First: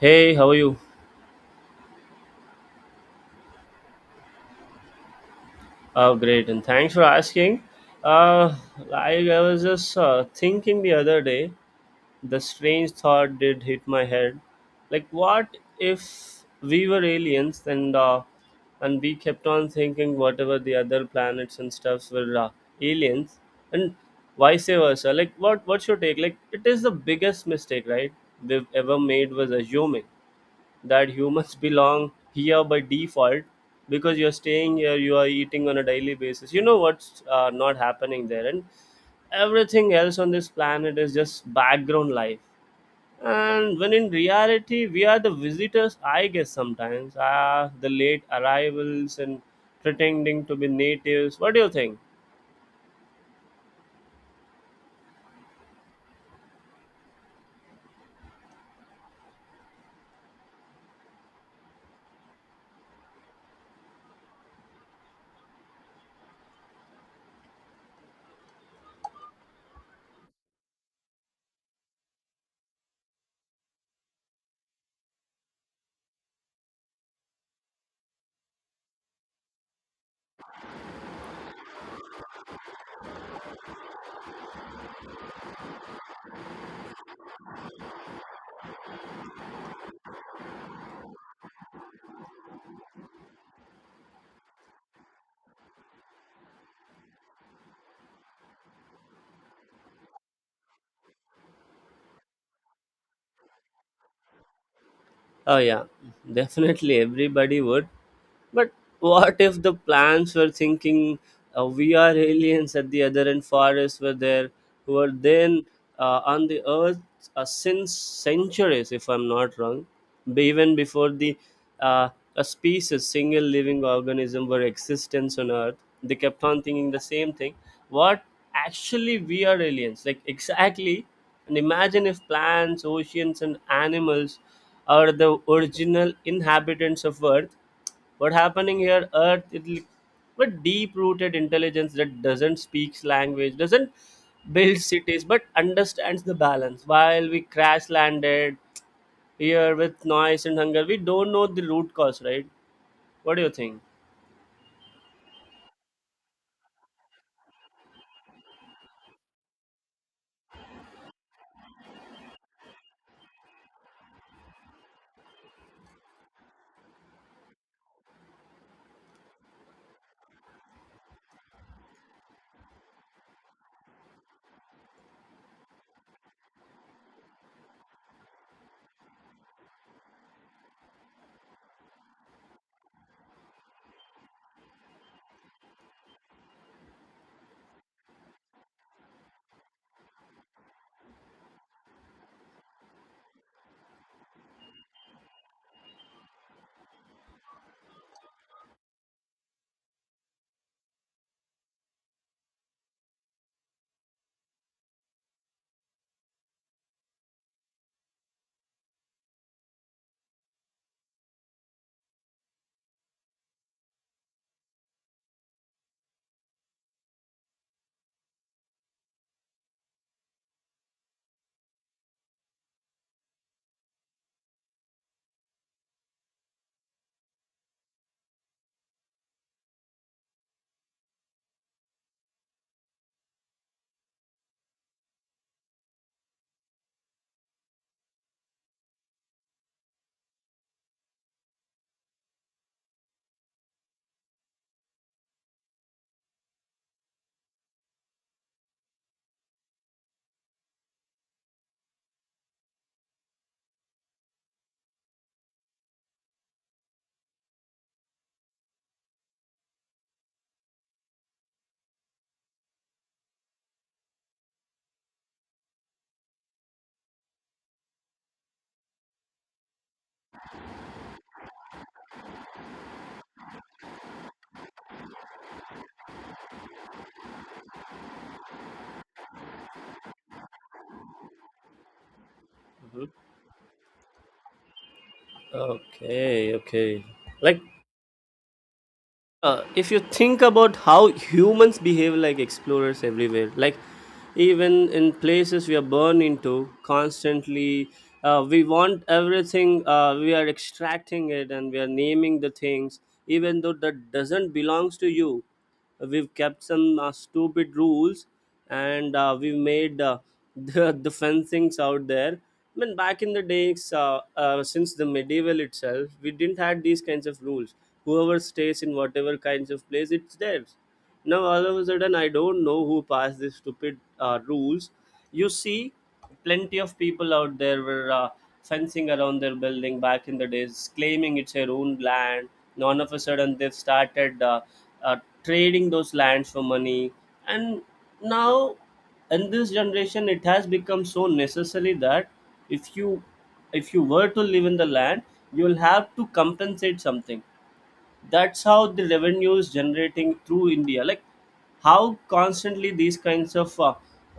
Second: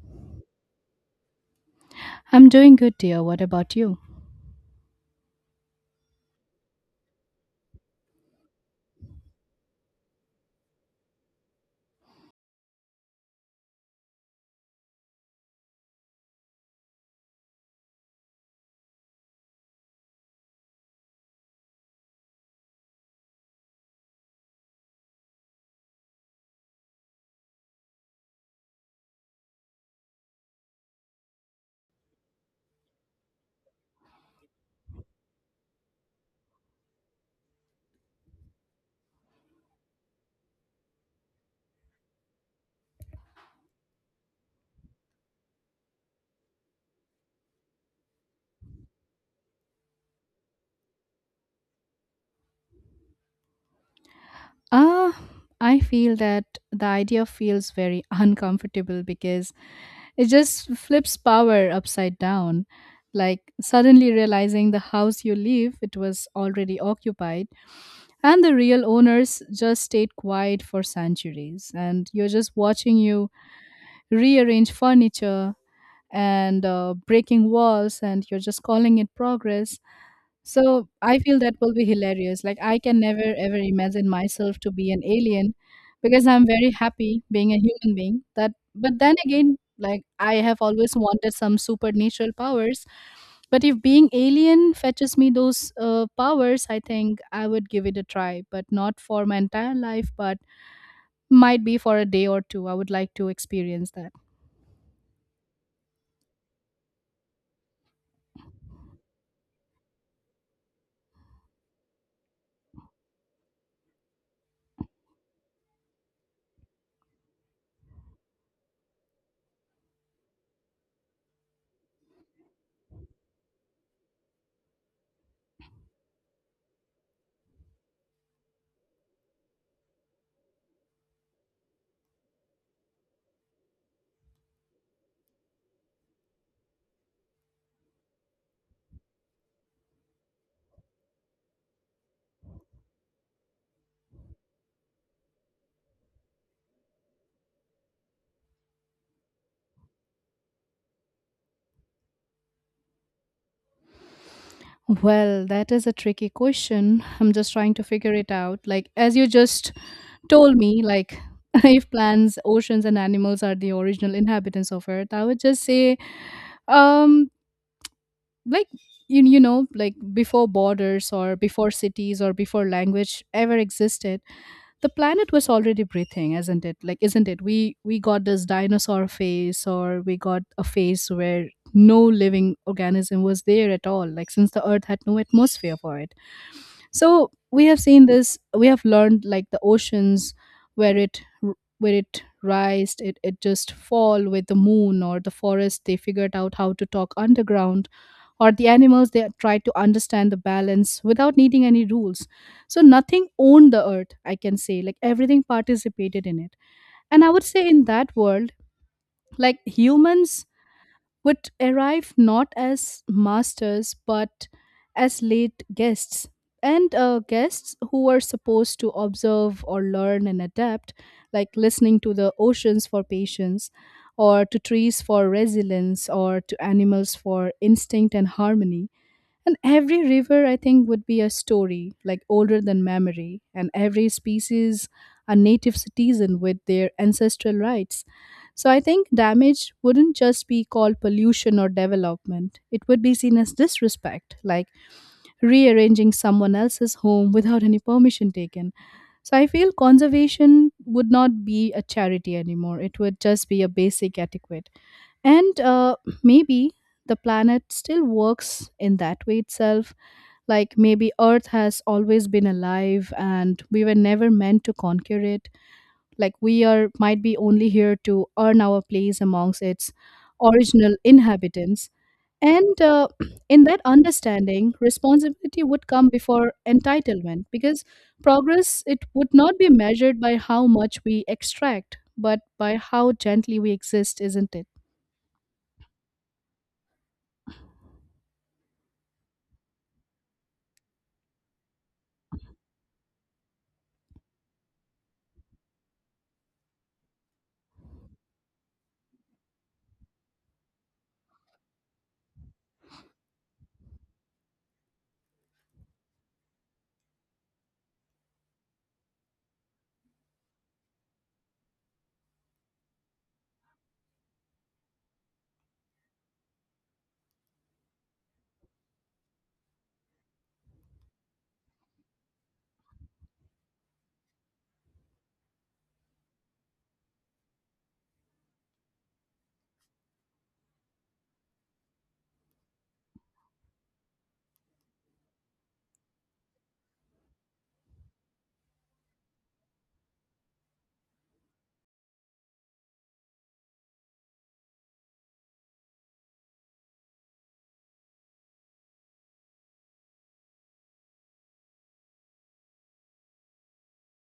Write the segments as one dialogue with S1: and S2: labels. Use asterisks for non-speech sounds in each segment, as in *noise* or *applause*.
S1: Hey, how are you?
S2: I'm doing good, dear. What about you?
S1: Great, and thanks for asking. Uh, I was just thinking the other day, the strange thought did hit my head. Like, what if we were aliens and we kept on thinking whatever the other planets and stuffs were aliens, and vice versa? Like, what's your take? Like, it is the biggest mistake, right, we've ever made was assuming that humans belong here by default, because you're staying here, you are eating on a daily basis, you know what's not happening there, and everything else on this planet is just background life. And when in reality we are the visitors, I guess sometimes the late arrivals and pretending to be natives. What do you think?
S2: Ah, I feel that the idea feels very *laughs* uncomfortable because it just flips power upside down. Like suddenly realizing the house you live, it was already occupied, and the real owners just stayed quiet for centuries. And you're just watching you rearrange furniture and breaking walls, and you're just calling it progress. So I feel that will be hilarious. Like I can never ever imagine myself to be an alien because I'm very happy being a human being. That, but then again, like I have always wanted some supernatural powers. But if being alien fetches me those powers, I think I would give it a try. But not for my entire life, but might be for a day or two. I would like to experience that.
S1: Oh, yeah, definitely everybody would. But what if the plants were thinking we are aliens? At the other end, forests were there, who were then on the earth since centuries, if I'm not wrong, even before the uh, a species, single living organism were existence on earth. They kept on thinking the same thing. What, actually we are aliens, like, exactly. And imagine if plants, oceans, and animals are the original inhabitants of Earth. What happening here earth, but deep rooted intelligence that doesn't speaks language, doesn't build cities, but understands the balance, while we crash landed here with noise and hunger. We don't know the root cause, right? What do you think?
S2: Well, that is a tricky question. I'm just trying to figure it out. Like, as you just told me, like *laughs* if plants, oceans and animals are the original inhabitants of earth, I would just say um like you know, like before borders or before cities or before language ever existed, the planet was already breathing, isn't it? Like, isn't it, we got this dinosaur phase, or we got a phase where no living organism was there at all, like since the earth had no atmosphere for it. So we have seen this, we have learned, like the oceans, where it rised, it just fall with the moon, or the forest, they figured out how to talk underground, or the animals, they try to understand the balance without needing any rules. So nothing owned the earth, I can say, like everything participated in it. And I would say in that world, like humans would arrive not as masters, but as late guests. And guests who were supposed to observe or learn and adapt, like listening to the oceans for patience, or to trees for resilience, or to animals for instinct and harmony. And every river, I think, would be a story, like older than memory, and every species a native citizen with their ancestral rights. So I think damage wouldn't just be called pollution or development, it would be seen as disrespect, like rearranging someone else's home without any permission taken. So I feel conservation would not be a charity anymore, it would just be a basic etiquette. And maybe the planet still works in that way itself, like maybe Earth has always been alive and we were never meant to conquer it. Like we are might be only here to earn our place amongst its original inhabitants. And *clears throat* in that understanding, responsibility would come before entitlement, because progress, it would not be measured by how much we extract, but by
S1: Mhm.
S2: how gently we exist, isn't it?
S1: Okay, okay, like, if you think about how humans behave like explorers everywhere, like even in places we are born into constantly, we want everything, we are extracting it and we are naming the things, even though that doesn't belongs to you. We've kept some stupid rules, and we've made *laughs* the fun things out there. I mean, back in the days, since the medieval itself, we didn't had these kinds of rules. Whoever stays in whatever kinds of place, it's theirs. Now all of a sudden, I don't know who passed these stupid rules. You see, plenty of people out there were fencing around their building back in the days, claiming it's their own land. And all of a sudden, they've started uh, trading those lands for money. And now, in this generation, it has become so necessary that if you, if you were to live in the land, you will have to compensate something. That's how the revenue is generating through India. Like, how constantly these kinds of uh,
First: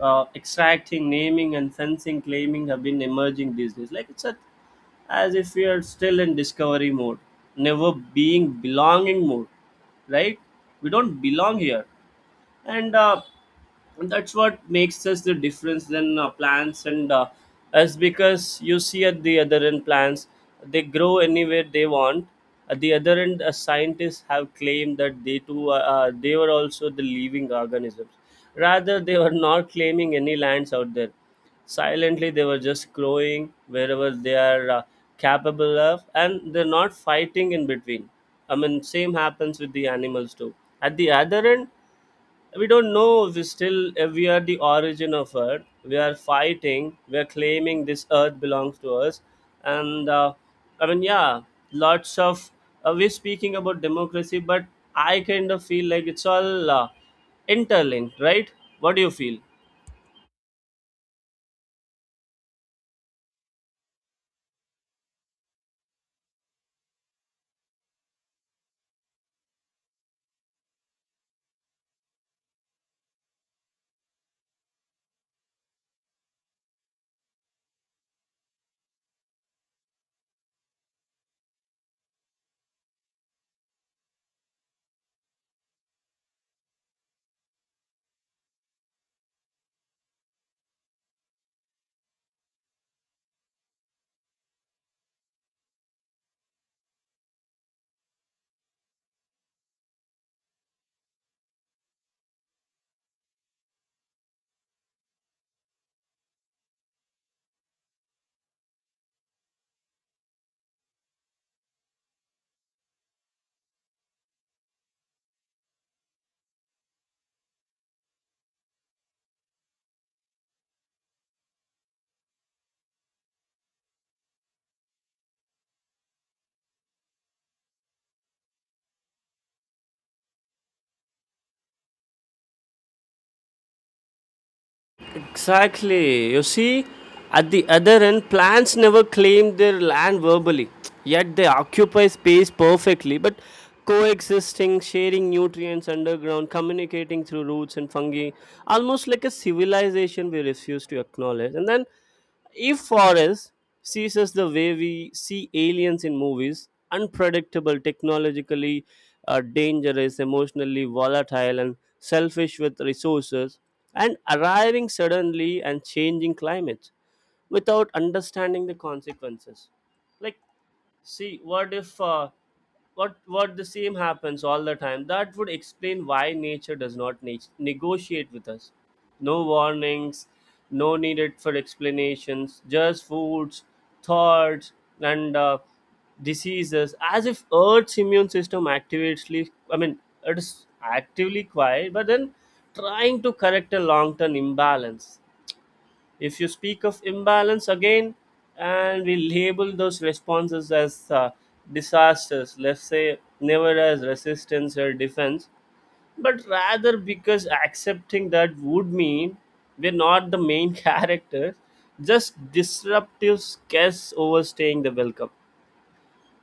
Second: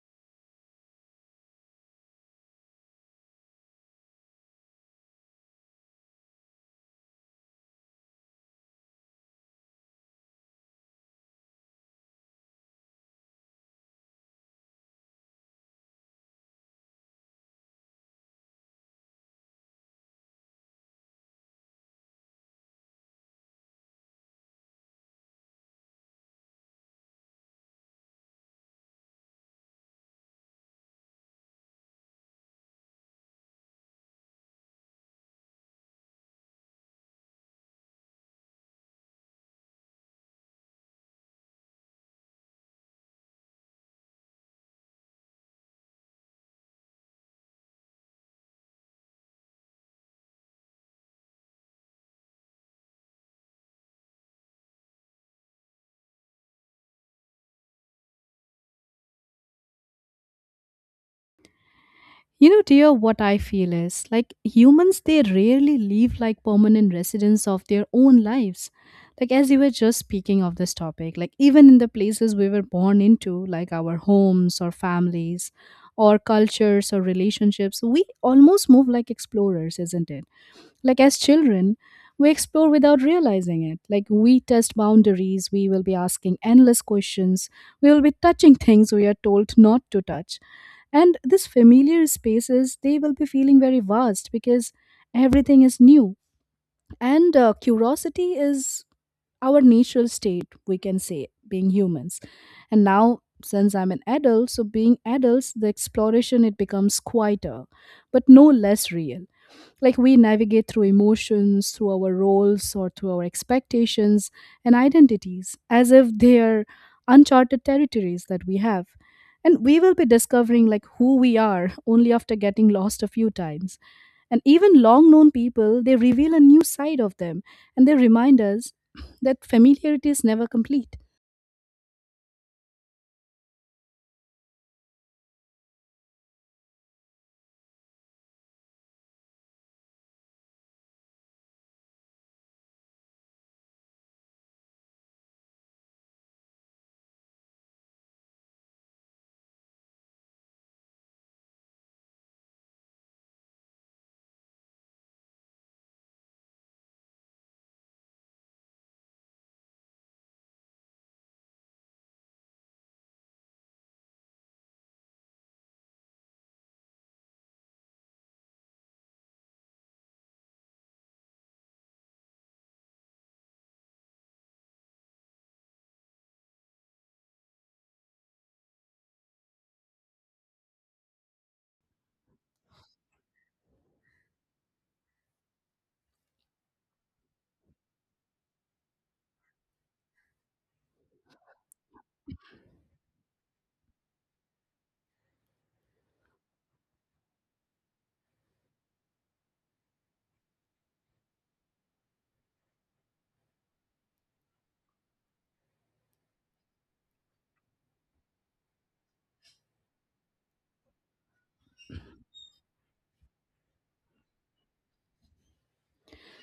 S1: uh, extracting, naming and fencing, claiming have been emerging these days. Like, it's a, as if we are still in discovery mode, never being belonging mode, right? We don't belong here. And that's what makes us the difference than plants, and as because you see, at the other end, plants, they grow anywhere they want. At the other end, scientists have claimed that they too, they were also the living organisms, rather they were not claiming any lands out there. Silently they were just growing wherever they are capable of, and they're not fighting in between. I mean, same happens with the animals too. At the other end, we don't know, we still we are the origin of earth, we are fighting, we are claiming this earth belongs to us. And I mean, yeah, lots of, we're speaking about democracy, but I kind of feel like it's all interlinked, right? What do you feel?
S2: You know, dear, what I feel is like humans, they rarely live like permanent residents of their own lives. Like, as you were just speaking of this topic, like, even in the places we were born into, like our homes or families or cultures or relationships, we almost move like explorers, isn't it? Like, as children, we explore without realizing it. Like we test boundaries, we will be asking endless questions, we will be touching things we are told not to touch, and these familiar spaces, they will be feeling very vast because everything is new. And curiosity is our natural state, we can say, being humans. And now, since I'm an adult, so being adults, the exploration, it becomes quieter, but no less real. Like we navigate through emotions, through our roles, or through our expectations and identities as if they are uncharted territories that we have. And we will be discovering like who we are only after getting lost a few times. And even long known people, they reveal a new side of them, and they remind us *clears throat* that familiarity is never complete.
S1: Exactly. You see, at the other end, plants never claim their land verbally, yet they occupy space perfectly. But coexisting, sharing nutrients underground, communicating through roots and fungi, almost like a civilization we refuse to acknowledge. And then, if forest sees us the way we see aliens in movies, unpredictable, technologically dangerous, emotionally volatile, and selfish with resources, and arriving suddenly and changing climates without understanding the consequences. Like, see, what if what the same happens all the time? That would explain why nature does not negotiate with us. No warnings, no needed for explanations, just foods, thoughts, and diseases. As if Earth's immune system actively, I mean, it is actively quiet, but then trying to correct a long-term imbalance. If you speak of imbalance again, and we label those responses as disasters, let's say, never as resistance or defense, but rather because accepting that would mean we're not the main *laughs* characters, just disruptive guests overstaying the welcome.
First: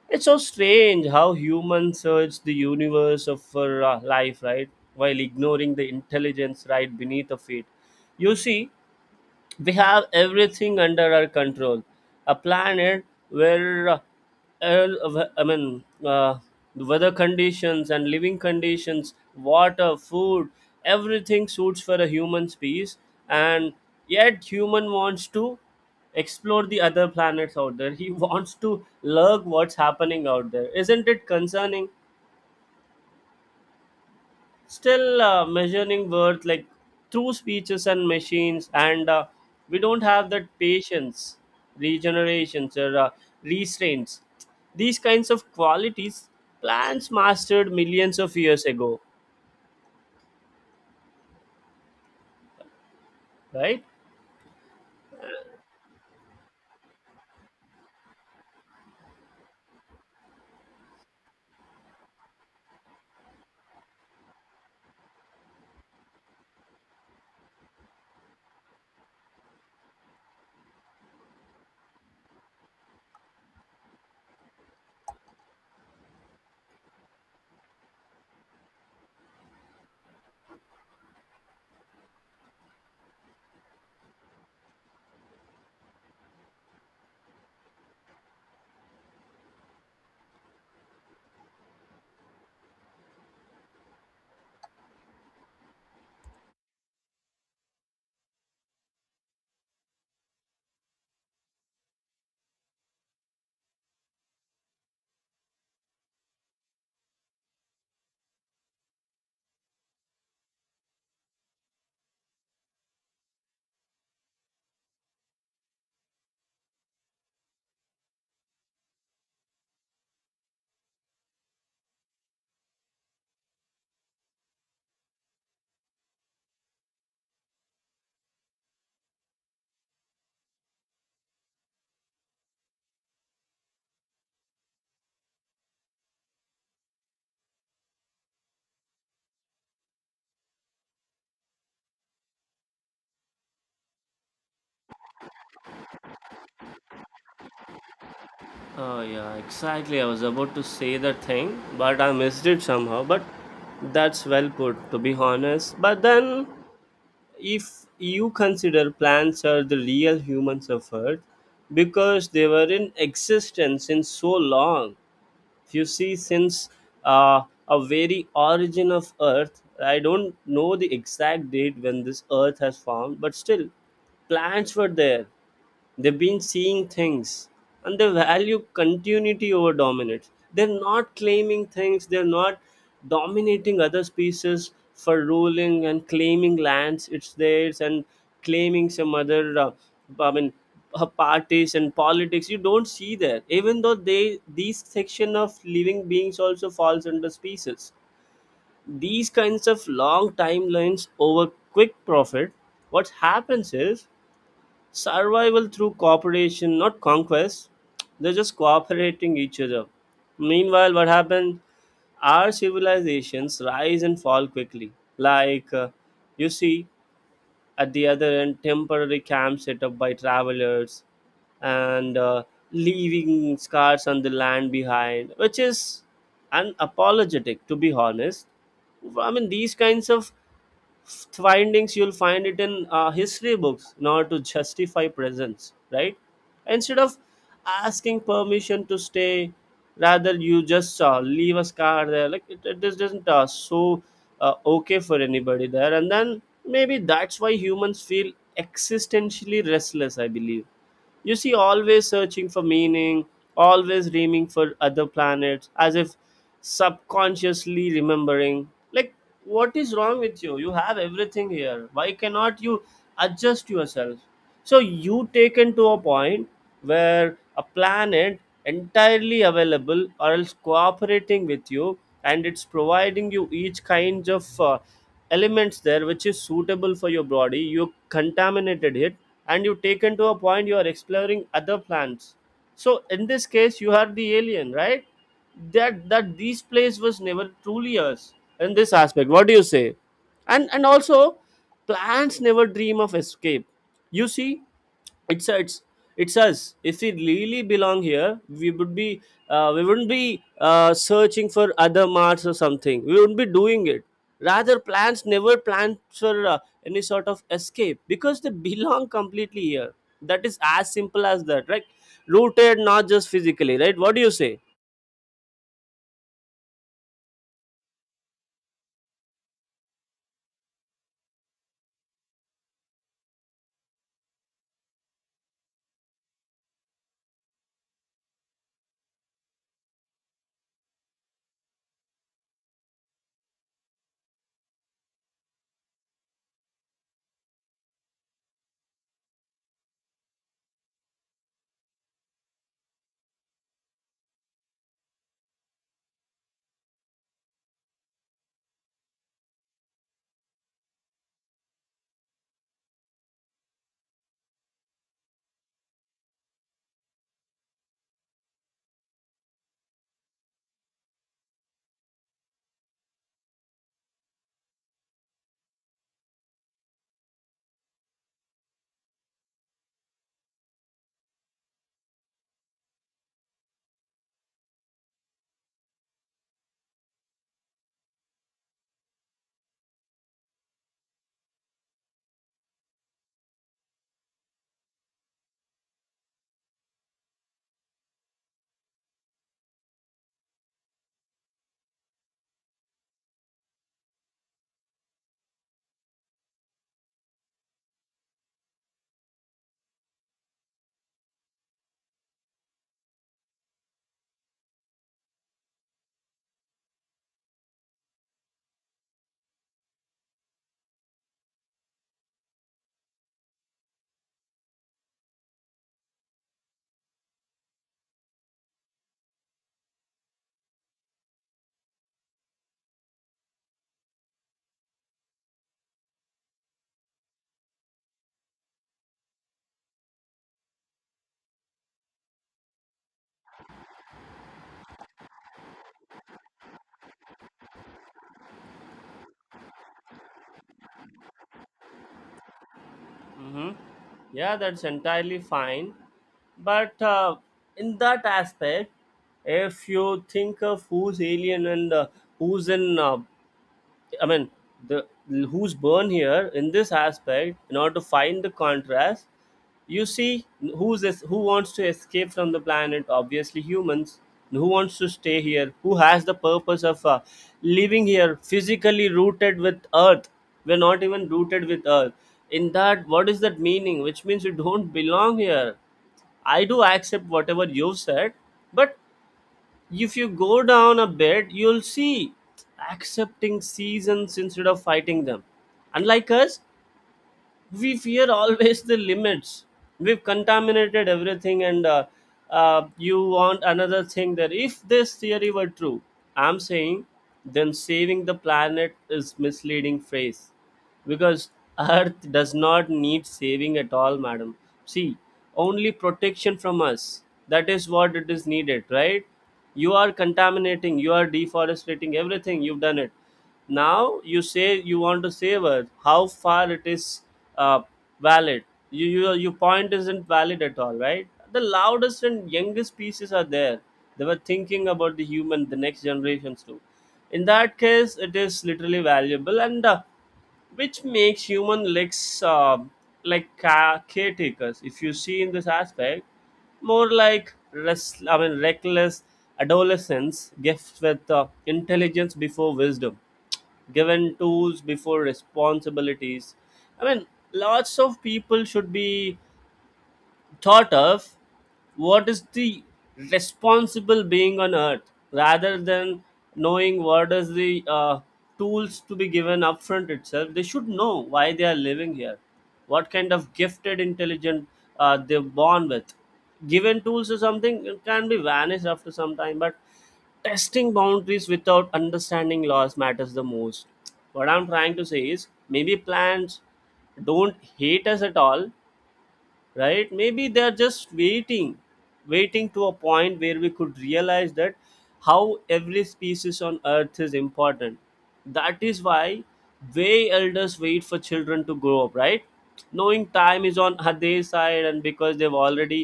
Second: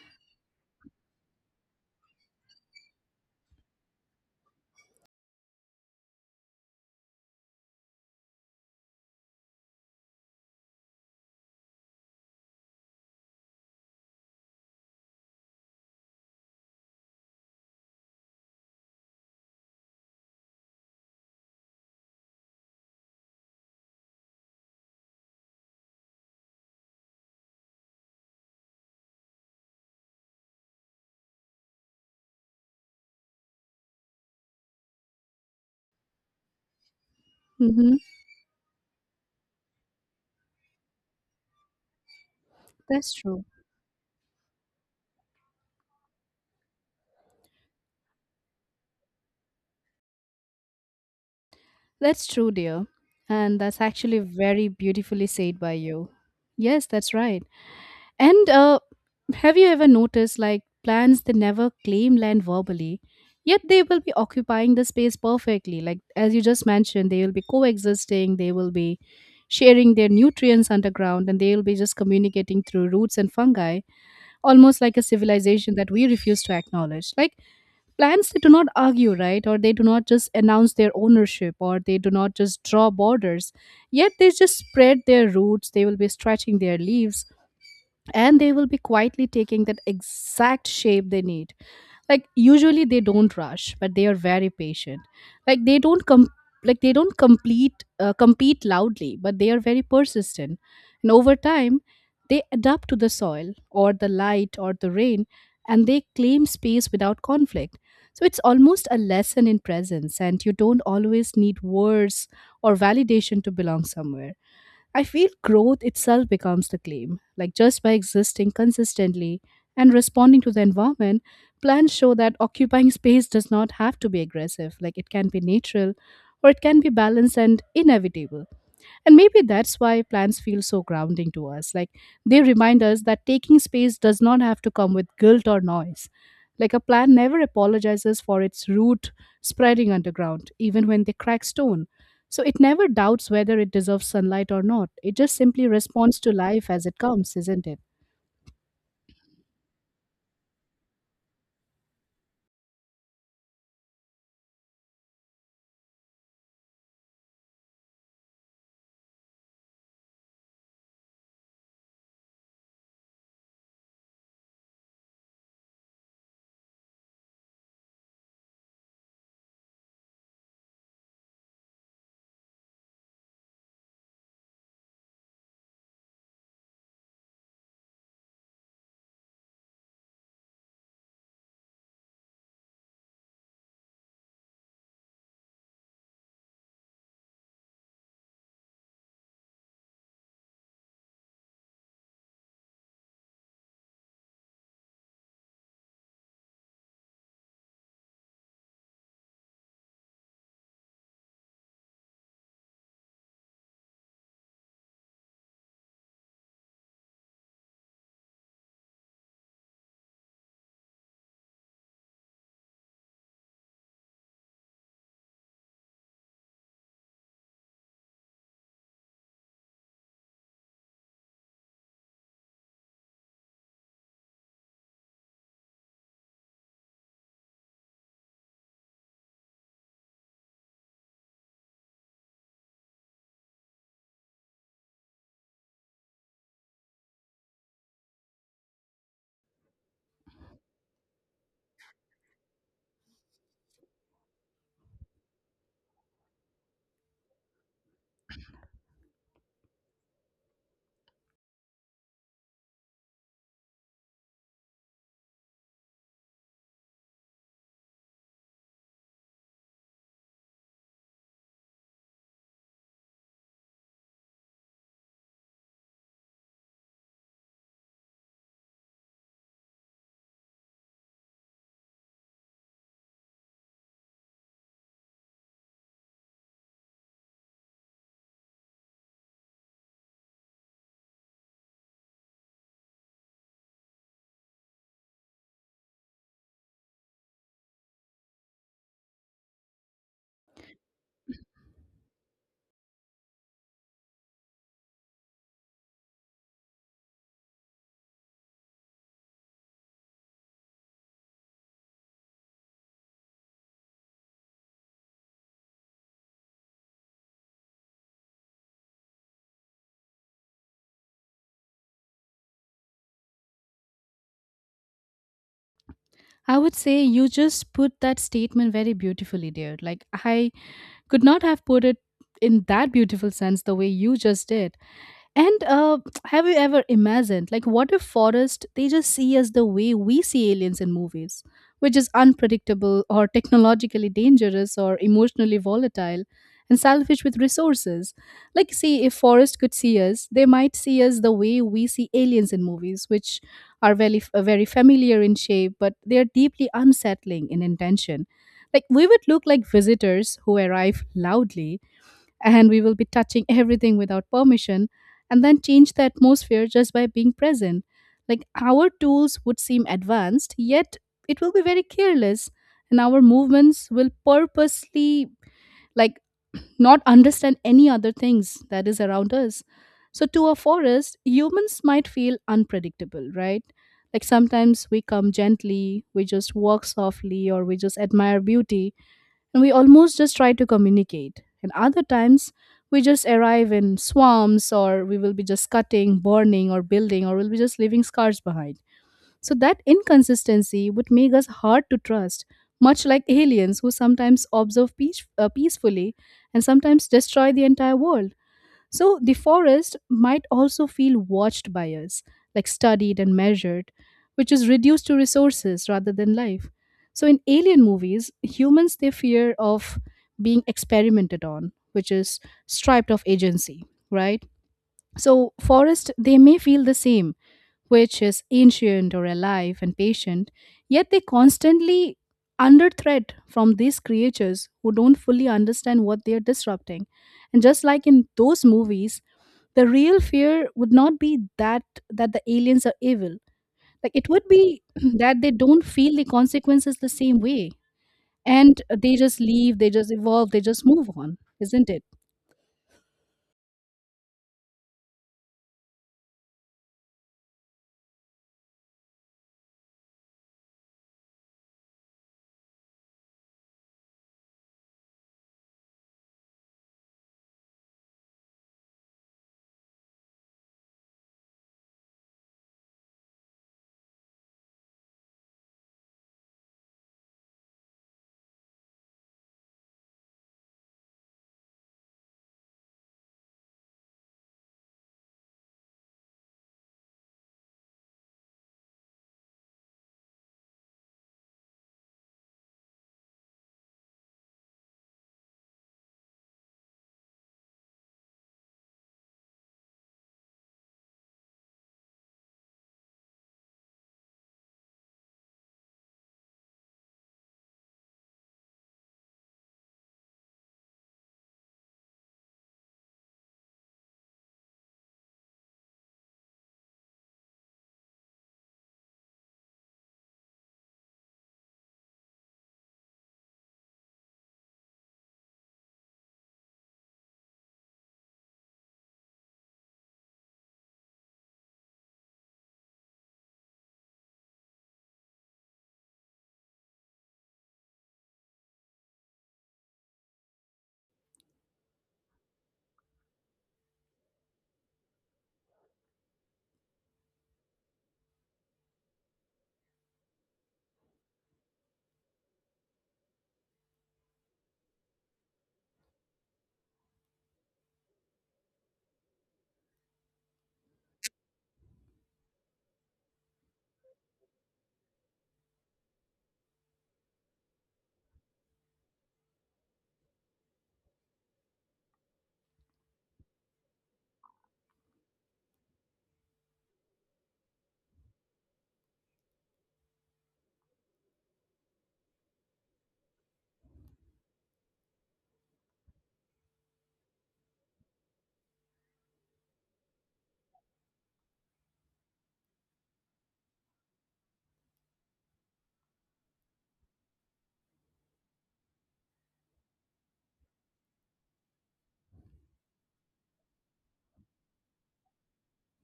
S1: It's so strange how humans search the universe of for life, right? While ignoring the intelligence right beneath of it. You see, we have everything under our control, a planet where el- i mean uh, the weather conditions and living conditions, water, food, everything suits for a human species. And yet human wants to explore the other planets out there. He *laughs* wants to lurk what's happening out there. Isn't it concerning? Still measuring worth like through speeches
S2: Hmm.
S1: and machines, and we don't have that patience, regenerations or
S2: That's true.
S1: restraints. These kinds of qualities plants mastered millions of years ago,
S2: That's true, dear. And that's
S1: right?
S2: actually very beautifully said by you. Yes, that's right. And have you ever noticed like plants that never claim land verbally, yet they will be occupying the space perfectly? Like, as you just mentioned, they will be coexisting, they will be sharing their nutrients underground, and they will be just communicating through roots and fungi, almost like a civilization that we refuse to acknowledge. Like plants, they do not argue, right? Or they do not just announce their ownership, or they do not just draw borders. Yet they just spread their roots. They will be stretching their leaves, and they will be quietly taking that exact shape they need. Like usually they don't rush, but they are very patient. like they don't com- like they don't complete compete loudly, but they are very persistent. And over time, they adapt to the soil or the light or the rain, and they claim space without conflict. So it's almost a lesson in presence, and you don't always need words or validation to belong somewhere. I feel growth itself becomes the claim. Like just by existing consistently and responding to the environment, plans show that occupying space does not have to be aggressive. Like it can be natural, or it can be balanced and inevitable. And maybe that's why plants feel so grounding to us. Like they remind us that taking space does not have to come with guilt or noise. Like a plant never apologizes for its root spreading underground, even when they crack stone. So it never doubts whether it deserves sunlight or not. It just simply responds to life as it comes, isn't it?
S1: Oh yeah, exactly. I was about to say that thing, but I missed it somehow. But that's well put, to be honest. But then, if you consider, plants are the real human suffered because they were in existence since so long. If you see, since a very origin of earth, I don't know the exact date when this earth has formed, but still plants were there. They've been seeing things, and they value continuity over dominance. They're not claiming things, they're not dominating other species for ruling and claiming lands it's theirs, and claiming some other i mean parties and politics, you don't see that, even though they, these section of living beings also falls under species. These kinds of long timelines over quick profit, what happens is survival through cooperation, not conquest. They're just cooperating each other. Meanwhile, what happened? Our civilizations rise and fall quickly. Like you see, at the other end, temporary camps set up by travelers, and leaving scars on the land behind, which is unapologetic, to be honest. I mean, these kinds of findings you'll find it in history books, in order to justify presence, right? Instead of asking permission to stay, rather you just leave a scar there. Like, it just doesn't so okay for anybody there. And then maybe that's why humans feel existentially restless, I believe. You see, always searching for meaning, always dreaming for other planets, as if subconsciously remembering. Like, what is wrong with you? You have everything here. Why cannot you adjust yourself? So, you taken to a point where a planet entirely available, or else cooperating with you, and it's providing you each kinds of elements there, which is suitable for your body, you contaminated it. And you taken to a point you are exploring other plants. So in this case, you are the alien, right? That, that this place was never truly us. In this aspect, what do you say? And also, plants never dream of escape. You see, it's it's it's us. If we really belong here, we would be we wouldn't be searching for other mars or something. We wouldn't be doing it. Rather, plants never plan for any sort of escape, because they *laughs* belong completely here. That is as simple as that, right? Rooted not just physically, right? What do you say?
S2: I would say you just put that statement very beautifully, dear. Like, I could not have put it in that beautiful sense the way you just did. And have you ever imagined, like, what if forest, they just see us the way we see aliens in movies, which is unpredictable, or technologically dangerous, or emotionally volatile, and selfish with resources? Like, see, if forest could see us, they might see us the way we see aliens in movies, which are very, very familiar in shape, but they are deeply unsettling in intention. Like, we would look like visitors who arrive loudly, and we will be touching everything without permission, and then change the atmosphere just by being present. Like our tools would seem advanced, yet it will be very careless, and our movements will purposely, like, not understand any other things that is around us. So to a forest, humans might feel unpredictable, right? Like sometimes we come gently, we just walk softly, or we just admire beauty, and we almost just try to communicate. And other times, we just arrive in swamps, or we will be just cutting, burning, or building, or we'll be just leaving scars behind. So, that inconsistency would make us hard to trust, much like aliens who sometimes observe peace, peacefully, and sometimes destroy the entire world. So the forest might also feel watched by us, like studied and measured, which is reduced to resources rather than life. So in alien movies, humans, they fear of being experimented on, which is stripped of agency, right? So, forest, they may feel the same, which is ancient or alive and patient, yet they constantly under threat from these creatures who don't fully understand what they are disrupting. And just like in those movies, the real fear would not be that that the aliens are evil. Like it would be *clears throat* that they don't feel the consequences the same way. And they just leave, they just evolve, they just move on, isn't it?
S1: Hmm, yeah, that's entirely fine. But in that aspect, if you think of who's alien, and who's in I mean, the who's born here in this aspect, in order to find the contrast, you see, who wants to escape from the planet. Obviously, humans. And who wants to stay here? Who has the purpose of living here, physically rooted with Earth? We're not even rooted with Earth. In that, what is that meaning? Which means you don't belong here. I do accept whatever you've said, but if you go down a bit, you'll see accepting seasons instead of fighting them. Unlike us, we fear always the limits. We've contaminated everything, and you want another thing that if this theory were true, I'm saying, then saving the planet is misleading phrase because *laughs* earth does not need saving at all, madam. See, only protection from us, that is what it is needed, right? You are contaminating, you are deforesting, everything you've done it. Now you say you want to save earth. How far it is uh, valid? You your point isn't valid at all, right? The loudest and youngest pieces are there. They were thinking about the human, the next generations too. In that case it is literally valuable, and which makes human legs like caretakers, if you see in this aspect. More like rest, I mean reckless adolescents gifts with intelligence before wisdom, given tools before responsibilities. I mean, lots of people should be thought of what is the responsible being on earth, rather than knowing what is the tools to be given upfront itself. They should know why they are living here, what kind of gifted intelligent they're born with. Given tools or something, it can be vanished after some time, but testing boundaries without understanding laws matters the most. What I'm trying to say is maybe plants don't hate us at all, right? Maybe they are just waiting, waiting to a point where we could realize that how every species on earth is important. That is why way elders wait for children to grow up, right? Knowing time is on *laughs* their side, and because they've already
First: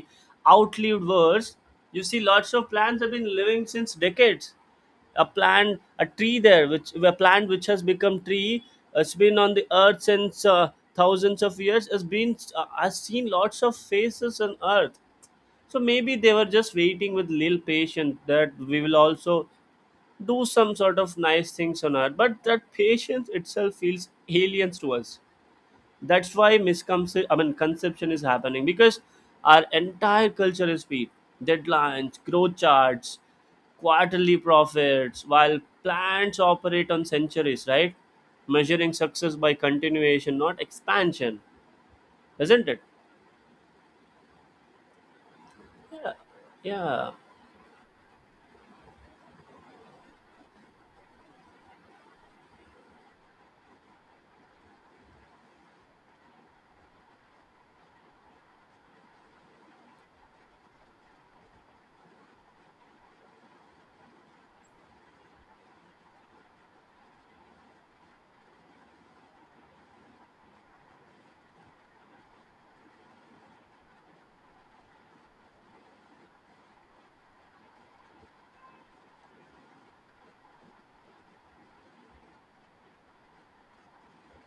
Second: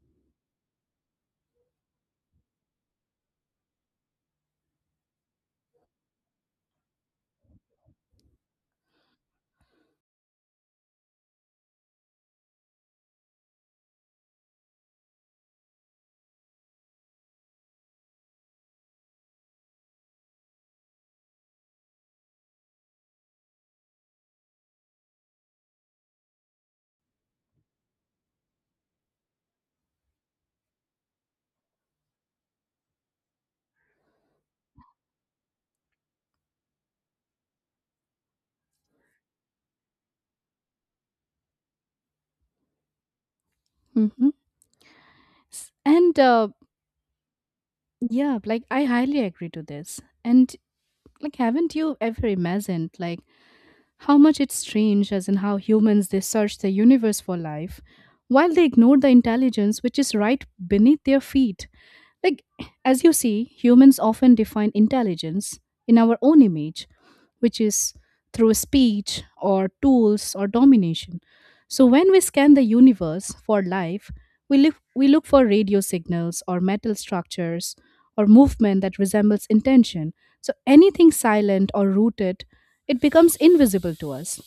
S1: outlived words. You see, lots of plants have been living since decades. A plant, a tree there, which a plant which has become tree, has been on the earth since thousands of years, has been has seen lots of faces on earth. So maybe they were just waiting with little patience that we will also do some sort of nice things on earth, but that patience itself feels aliens to us. That's why misconception I mean conception is happening, because our entire culture is speed, deadlines, growth charts, quarterly profits, while plants operate on centuries, right? Measuring success by continuation, not expansion, isn't it?
S2: Mhm.
S1: Yeah,
S2: And
S1: yeah.
S2: yeah, like I highly agree to this. And like, haven't you ever imagined like how much it's strange, as in how humans, they search the universe for life, while they ignore the intelligence which is right beneath their feet? Like, as you see, humans often define intelligence in our own image, which is through speech or tools or domination. So, when we scan the universe for life, we, live, we look for radio signals or metal structures or movement that resembles intention. So, anything silent or rooted, it becomes invisible to us.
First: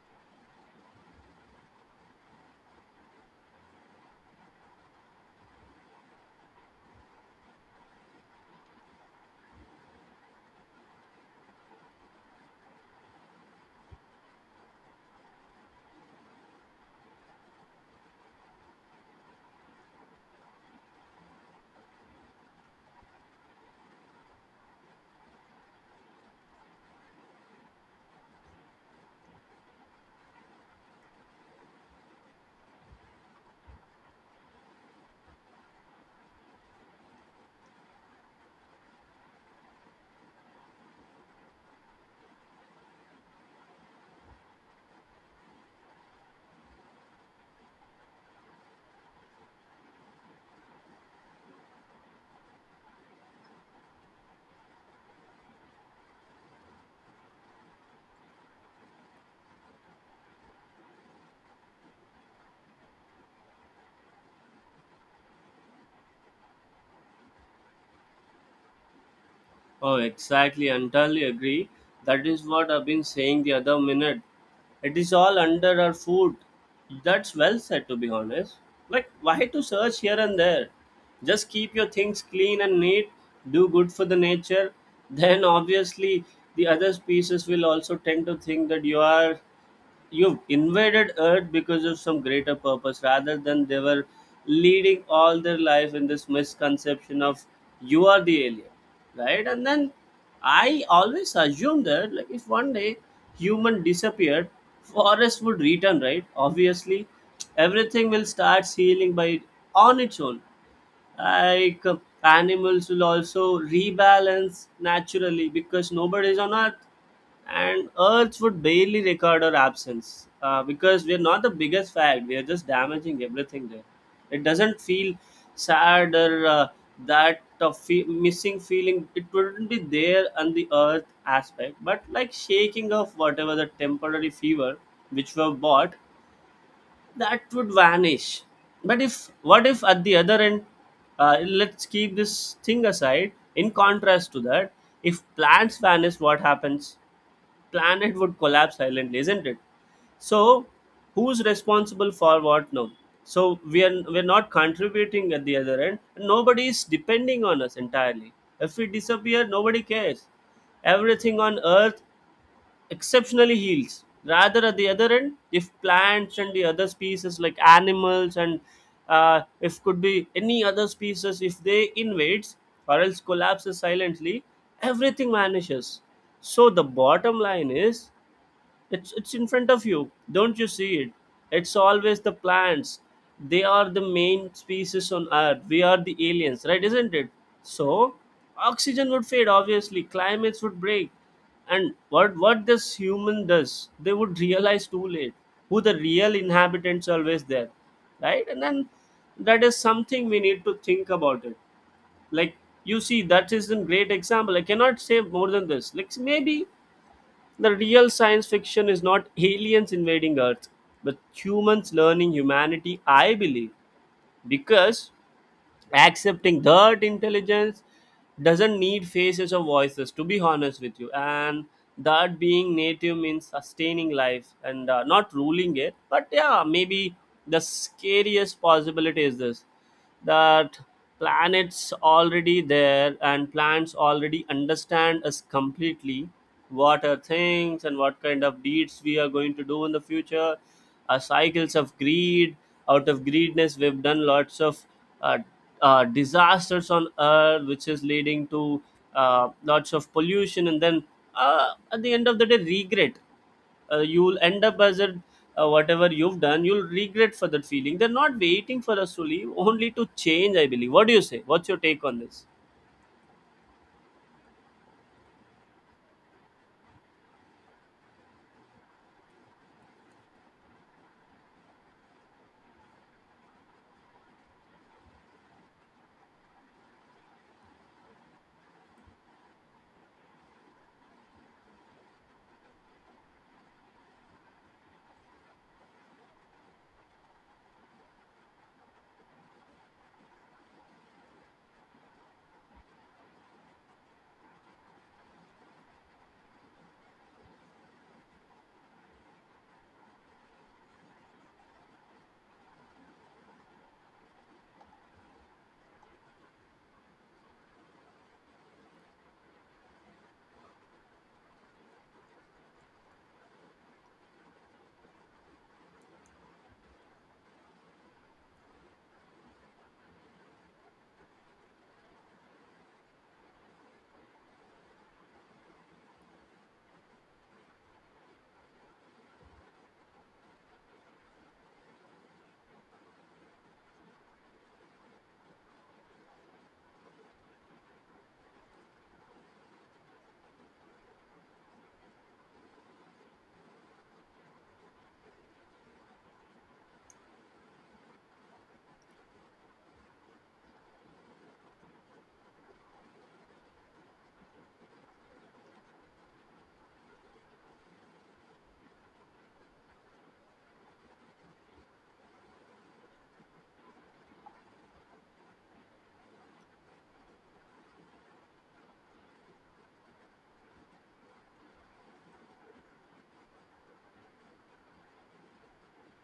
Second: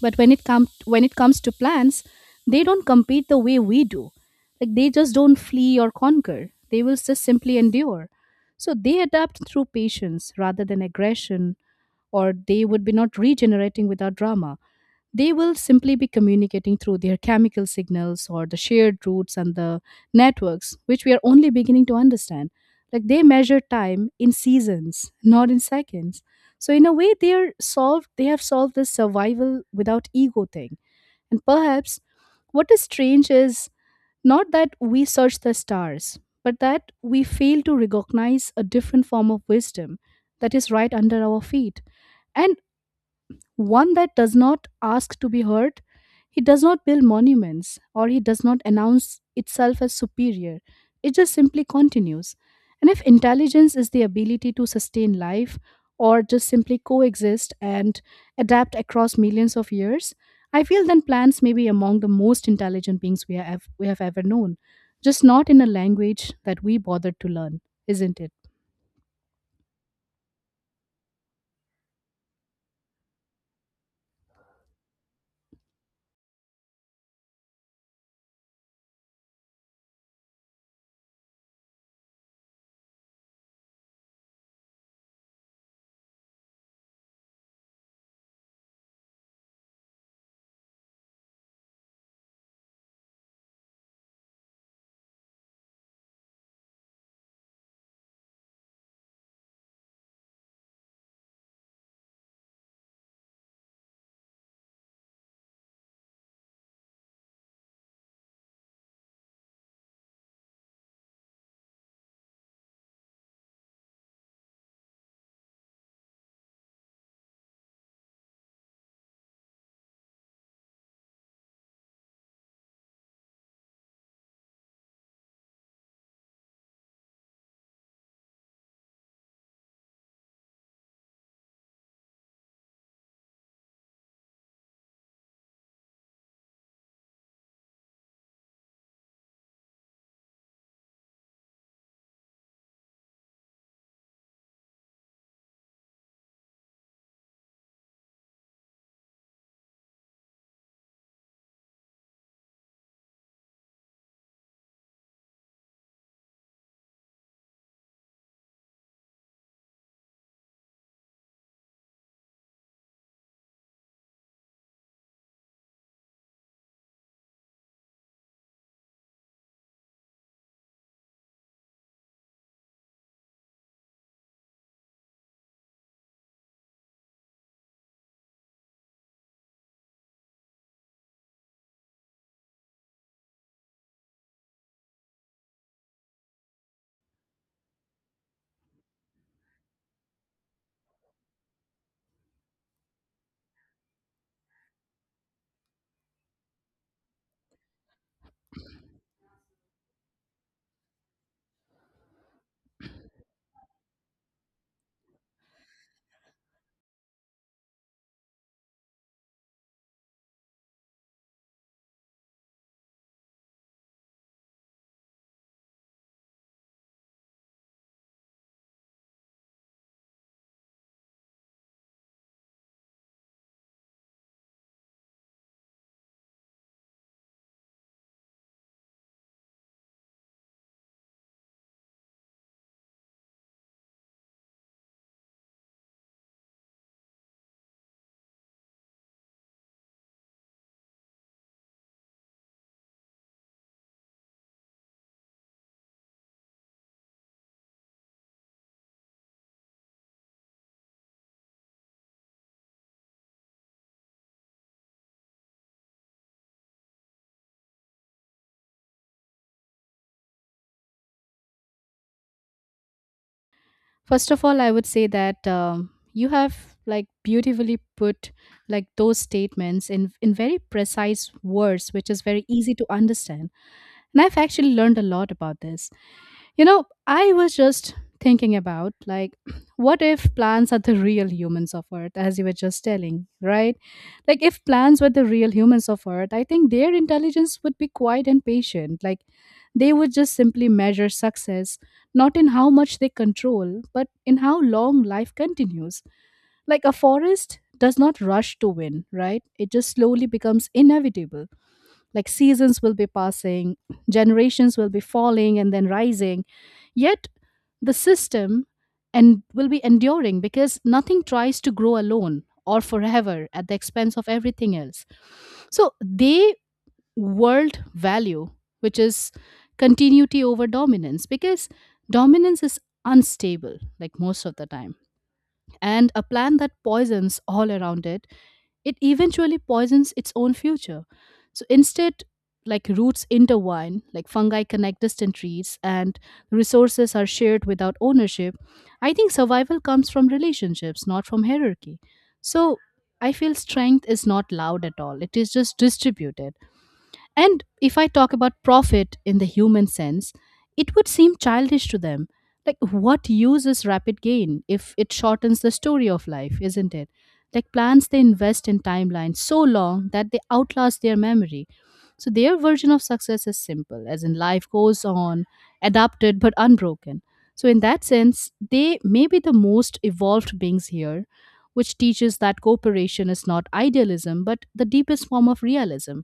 S2: But when it comes When it comes to plants, they don't compete the way we do. Like they just don't flee or conquer, they will just simply endure. So they adapt through patience rather than aggression, or they would be not regenerating without drama. They will simply be communicating through their chemical signals or the shared roots and the networks which we are only beginning to understand. Like they measure time in seasons, not in seconds. So in a way, they have solved this survival without ego thing. And perhaps what is strange is not that we search the stars, but that we fail to recognize a different form of wisdom that is right under our feet. And one that does not ask to be heard, he does not build monuments or he does not announce itself as superior. It just simply continues. And if intelligence is the ability to sustain life or just simply coexist and adapt across millions of years, I feel then plants may be among the most intelligent beings we have ever known, just not in a language that we bothered to learn, isn't it?
S1: Oh, exactly. Entirely agree. That is what I've been saying the other minute. It is all under our food. That's well said, to be honest. Like, why to search here and there? Just keep your things clean and neat, do good for the nature. *laughs* Then, obviously, the other species will also tend to think that you've invaded earth because of some greater purpose, rather than they were leading all their life in this misconception of you are the alien, right? And then I always assume that like if one day human disappeared, forest would return, right? Obviously everything will start healing by on its own. Like animals will also rebalance naturally because nobody's on earth, and earth would barely record our absence, because we're not the biggest fact, we're just damaging everything there. It doesn't feel sad or that of missing feeling, it wouldn't be there on the earth aspect, but like shaking off whatever the temporary fever which were bought, that would vanish. But if what if at the other end, let's keep this thing aside. In contrast to that, if plants vanish, what happens? Planet would collapse silently, isn't it? So who's responsible for what now? So we are, we're not contributing at the other end, nobody is depending on us entirely. If we disappear, nobody cares, everything on earth exceptionally heals. Rather, at the other end, if plants and the other species like animals and if could be any other species, if they invades or else collapses silently, everything vanishes. So the bottom line is, it's in front of you, don't you see it? It's always the plants, they are the main species on earth, we are the aliens, right? Isn't it? So oxygen would fade, obviously climates would break, and what this human does, they would realize too late who the real inhabitants always there, right? And then that is something we need to think about it. Like, you see, that is a great example. I cannot say more than this. Like maybe the real science fiction is not aliens invading Earth, but humans learning humanity, I believe, because accepting that intelligence doesn't need faces or voices, to be honest with you, and that being native means sustaining life and not ruling it. But yeah, maybe the scariest possibility is this, that planets already there and plants already understand us completely, what are things and what kind of deeds we are going to do in the future. Cycles of greed, out of greedness we've done lots of uh, disasters on earth, which is leading to lots of pollution, and then at the end of the day, regret. You'll end up as a whatever you've done, you'll regret for that feeling. They're not waiting for us to leave, only to change, I believe. What do you say, what's your take on this?
S2: First of all, I would say that you have like beautifully put like those statements in very precise words, which is very easy to understand. And I've actually learned a lot about this. You know, I was just thinking about like, *clears throat* what if plants are the real humans of Earth, as you were just telling, right? Like, if plants were the real humans of Earth, I think their intelligence would be quiet and patient. Like, they would just simply measure success, not in how much they control, but in how long life continues. Like, a forest does not rush to win, right? It just slowly becomes inevitable. Like seasons will be passing, generations will be falling and then rising. Yet the system and will be enduring because nothing tries to grow alone or forever at the expense of everything else. So they world value, which is continuity over dominance, because dominance is unstable, like most of the time, and a plant that poisons all around it, it eventually poisons its own future. So instead, like roots intertwine, like fungi connect distant trees and resources are shared without ownership, I think survival comes from relationships, not from hierarchy. So I feel strength is not loud at all, it is just distributed. And if I talk about profit in the human sense, it would seem childish to them. Like, what use is rapid gain if it shortens the story of life, isn't it? Like, plans they invest in timelines so long that they outlast their memory. So their version of success is simple, as in life goes on, adapted but unbroken. So, in that sense, they may be the most evolved beings here, which teaches that cooperation is not idealism but the deepest form of realism.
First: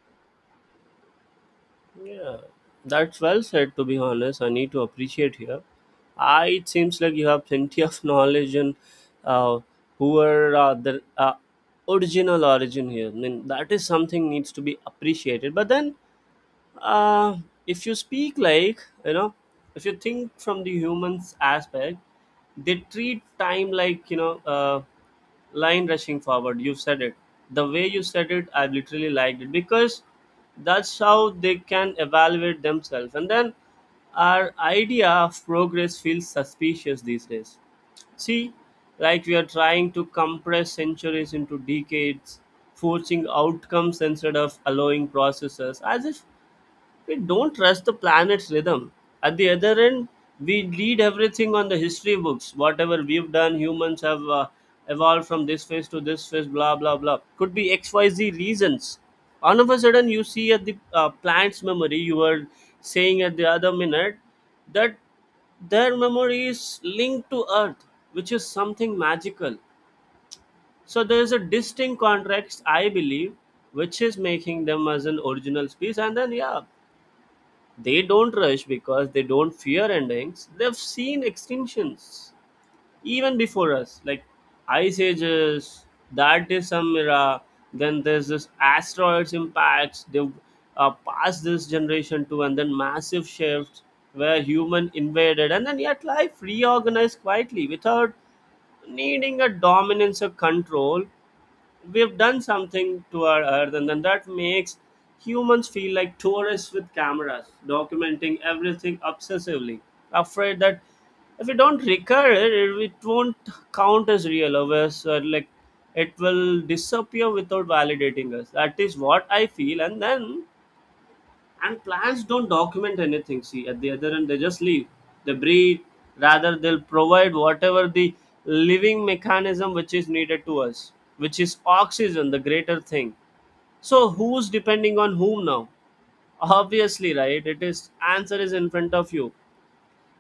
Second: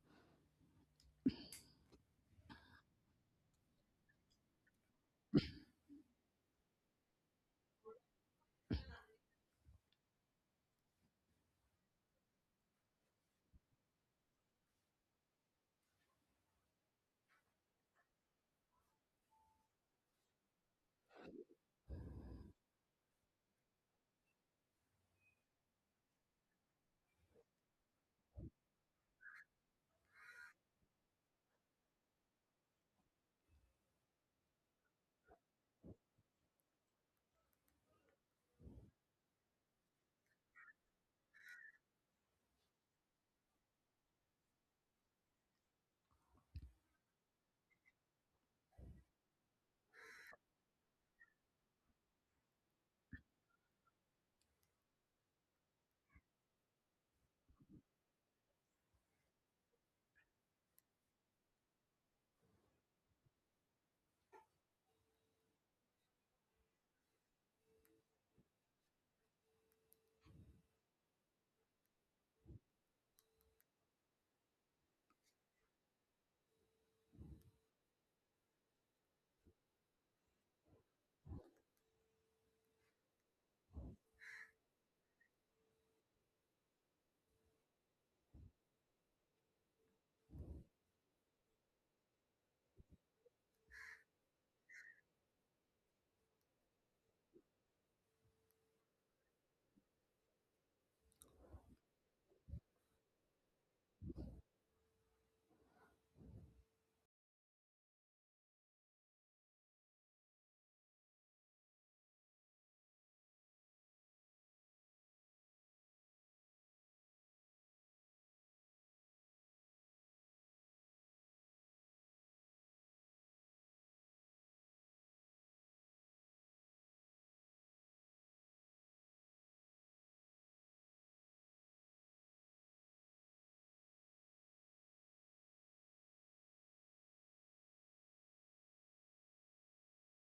S1: Yeah, that's well said. To be honest, I need to appreciate here. I It seems like you have plenty of *laughs* knowledge and uh, who are the original origin here. I mean, that is something needs to be appreciated. But then uh, if you speak like, you know, if you think from the humans aspect, they treat time like, you know, line rushing forward. You've said it. The way you said it, I literally liked it, because that's how they can evaluate themselves. And then our idea of progress feels suspicious these days. See, like we are trying to compress centuries into decades, forcing outcomes instead of allowing processes, as if we don't trust the planet's rhythm. At the other end, we read everything on the history books. Whatever we've done, humans have evolved from this phase to this phase, blah, blah, blah. Could be XYZ reasons. All of a sudden, you see at the plant's memory, you were saying at the other minute that their memory is linked to Earth, which is something magical. So there is a distinct context, I believe, which is making them as an original species. And then, yeah, they don't rush because they don't fear endings. They've seen extinctions even before us, like ice ages. That is some era. Then there's this asteroids impacts. They've passed this generation to, and then massive shifts where human invaded, and then yet life reorganized quietly without needing a dominance or control. We've done something to our earth, and then that makes humans feel like tourists with cameras documenting everything obsessively, afraid that if we don't record it, it won't count as real or as like it will disappear without validating us. That is what I feel. And then and plants don't document anything. See, at the other end, they just leave. They breathe. Rather, they'll provide whatever the living mechanism which is needed to us, which is oxygen, the greater thing. So who's depending on whom now? Obviously, right? It is answer is in front of you.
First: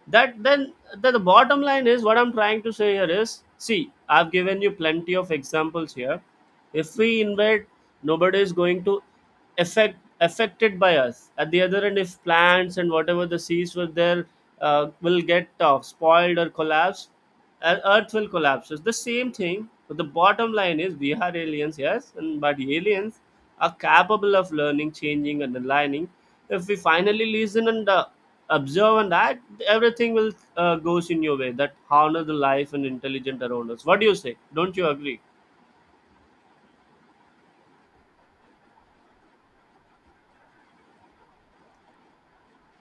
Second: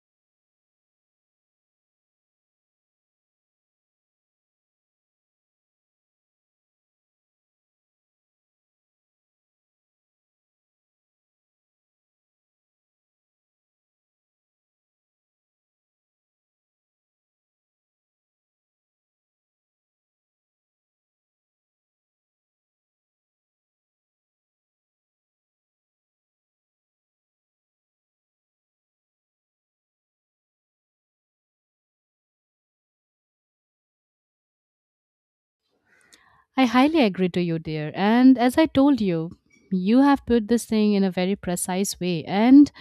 S1: That then the bottom line is what I'm trying to say here is, see, I've given you plenty of examples here. If we invade, nobody is going to affect affected by us. At the other end, if plants and whatever the seas were there will get spoiled or collapse, earth will collapse. It's the same thing. But the bottom line is we are aliens, yes, and but aliens are capable of learning, changing and aligning, if we finally listen and observe, and that everything will goes in your way that honor the life and intelligent around us. What do you say, don't you agree?
S2: I highly agree to you, dear. And as I told you, you have put this thing in a very precise way. And,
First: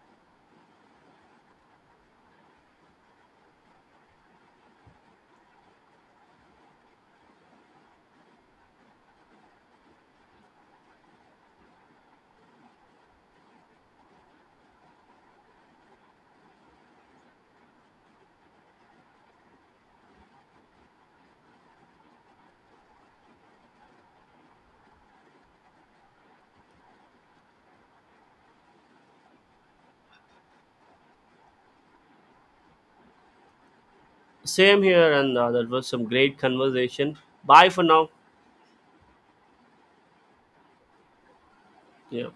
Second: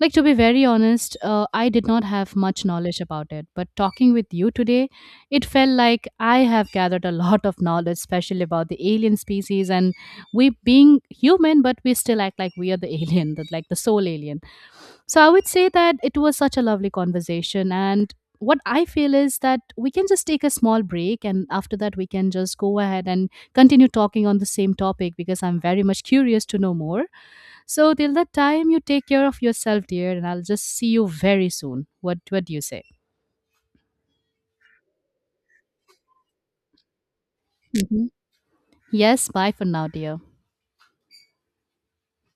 S2: like, to be very honest, I did not have much knowledge about it. But talking with you today, it felt like I have gathered a lot of knowledge, especially about the alien species. And we being human, but we still act like we are the *laughs* alien, the, like the sole alien. So I would say that it was such a lovely conversation. And what I feel is that we can just take a small break and after that we can just go ahead and continue talking on the same topic because I'm very much curious to know more. So till that time you take care of yourself, dear, and I'll just see you very soon. What do you say?
S1: Same here, and that was some great conversation. Bye for now.
S2: Mhm. Yes, bye for now, dear.
S1: Yeah.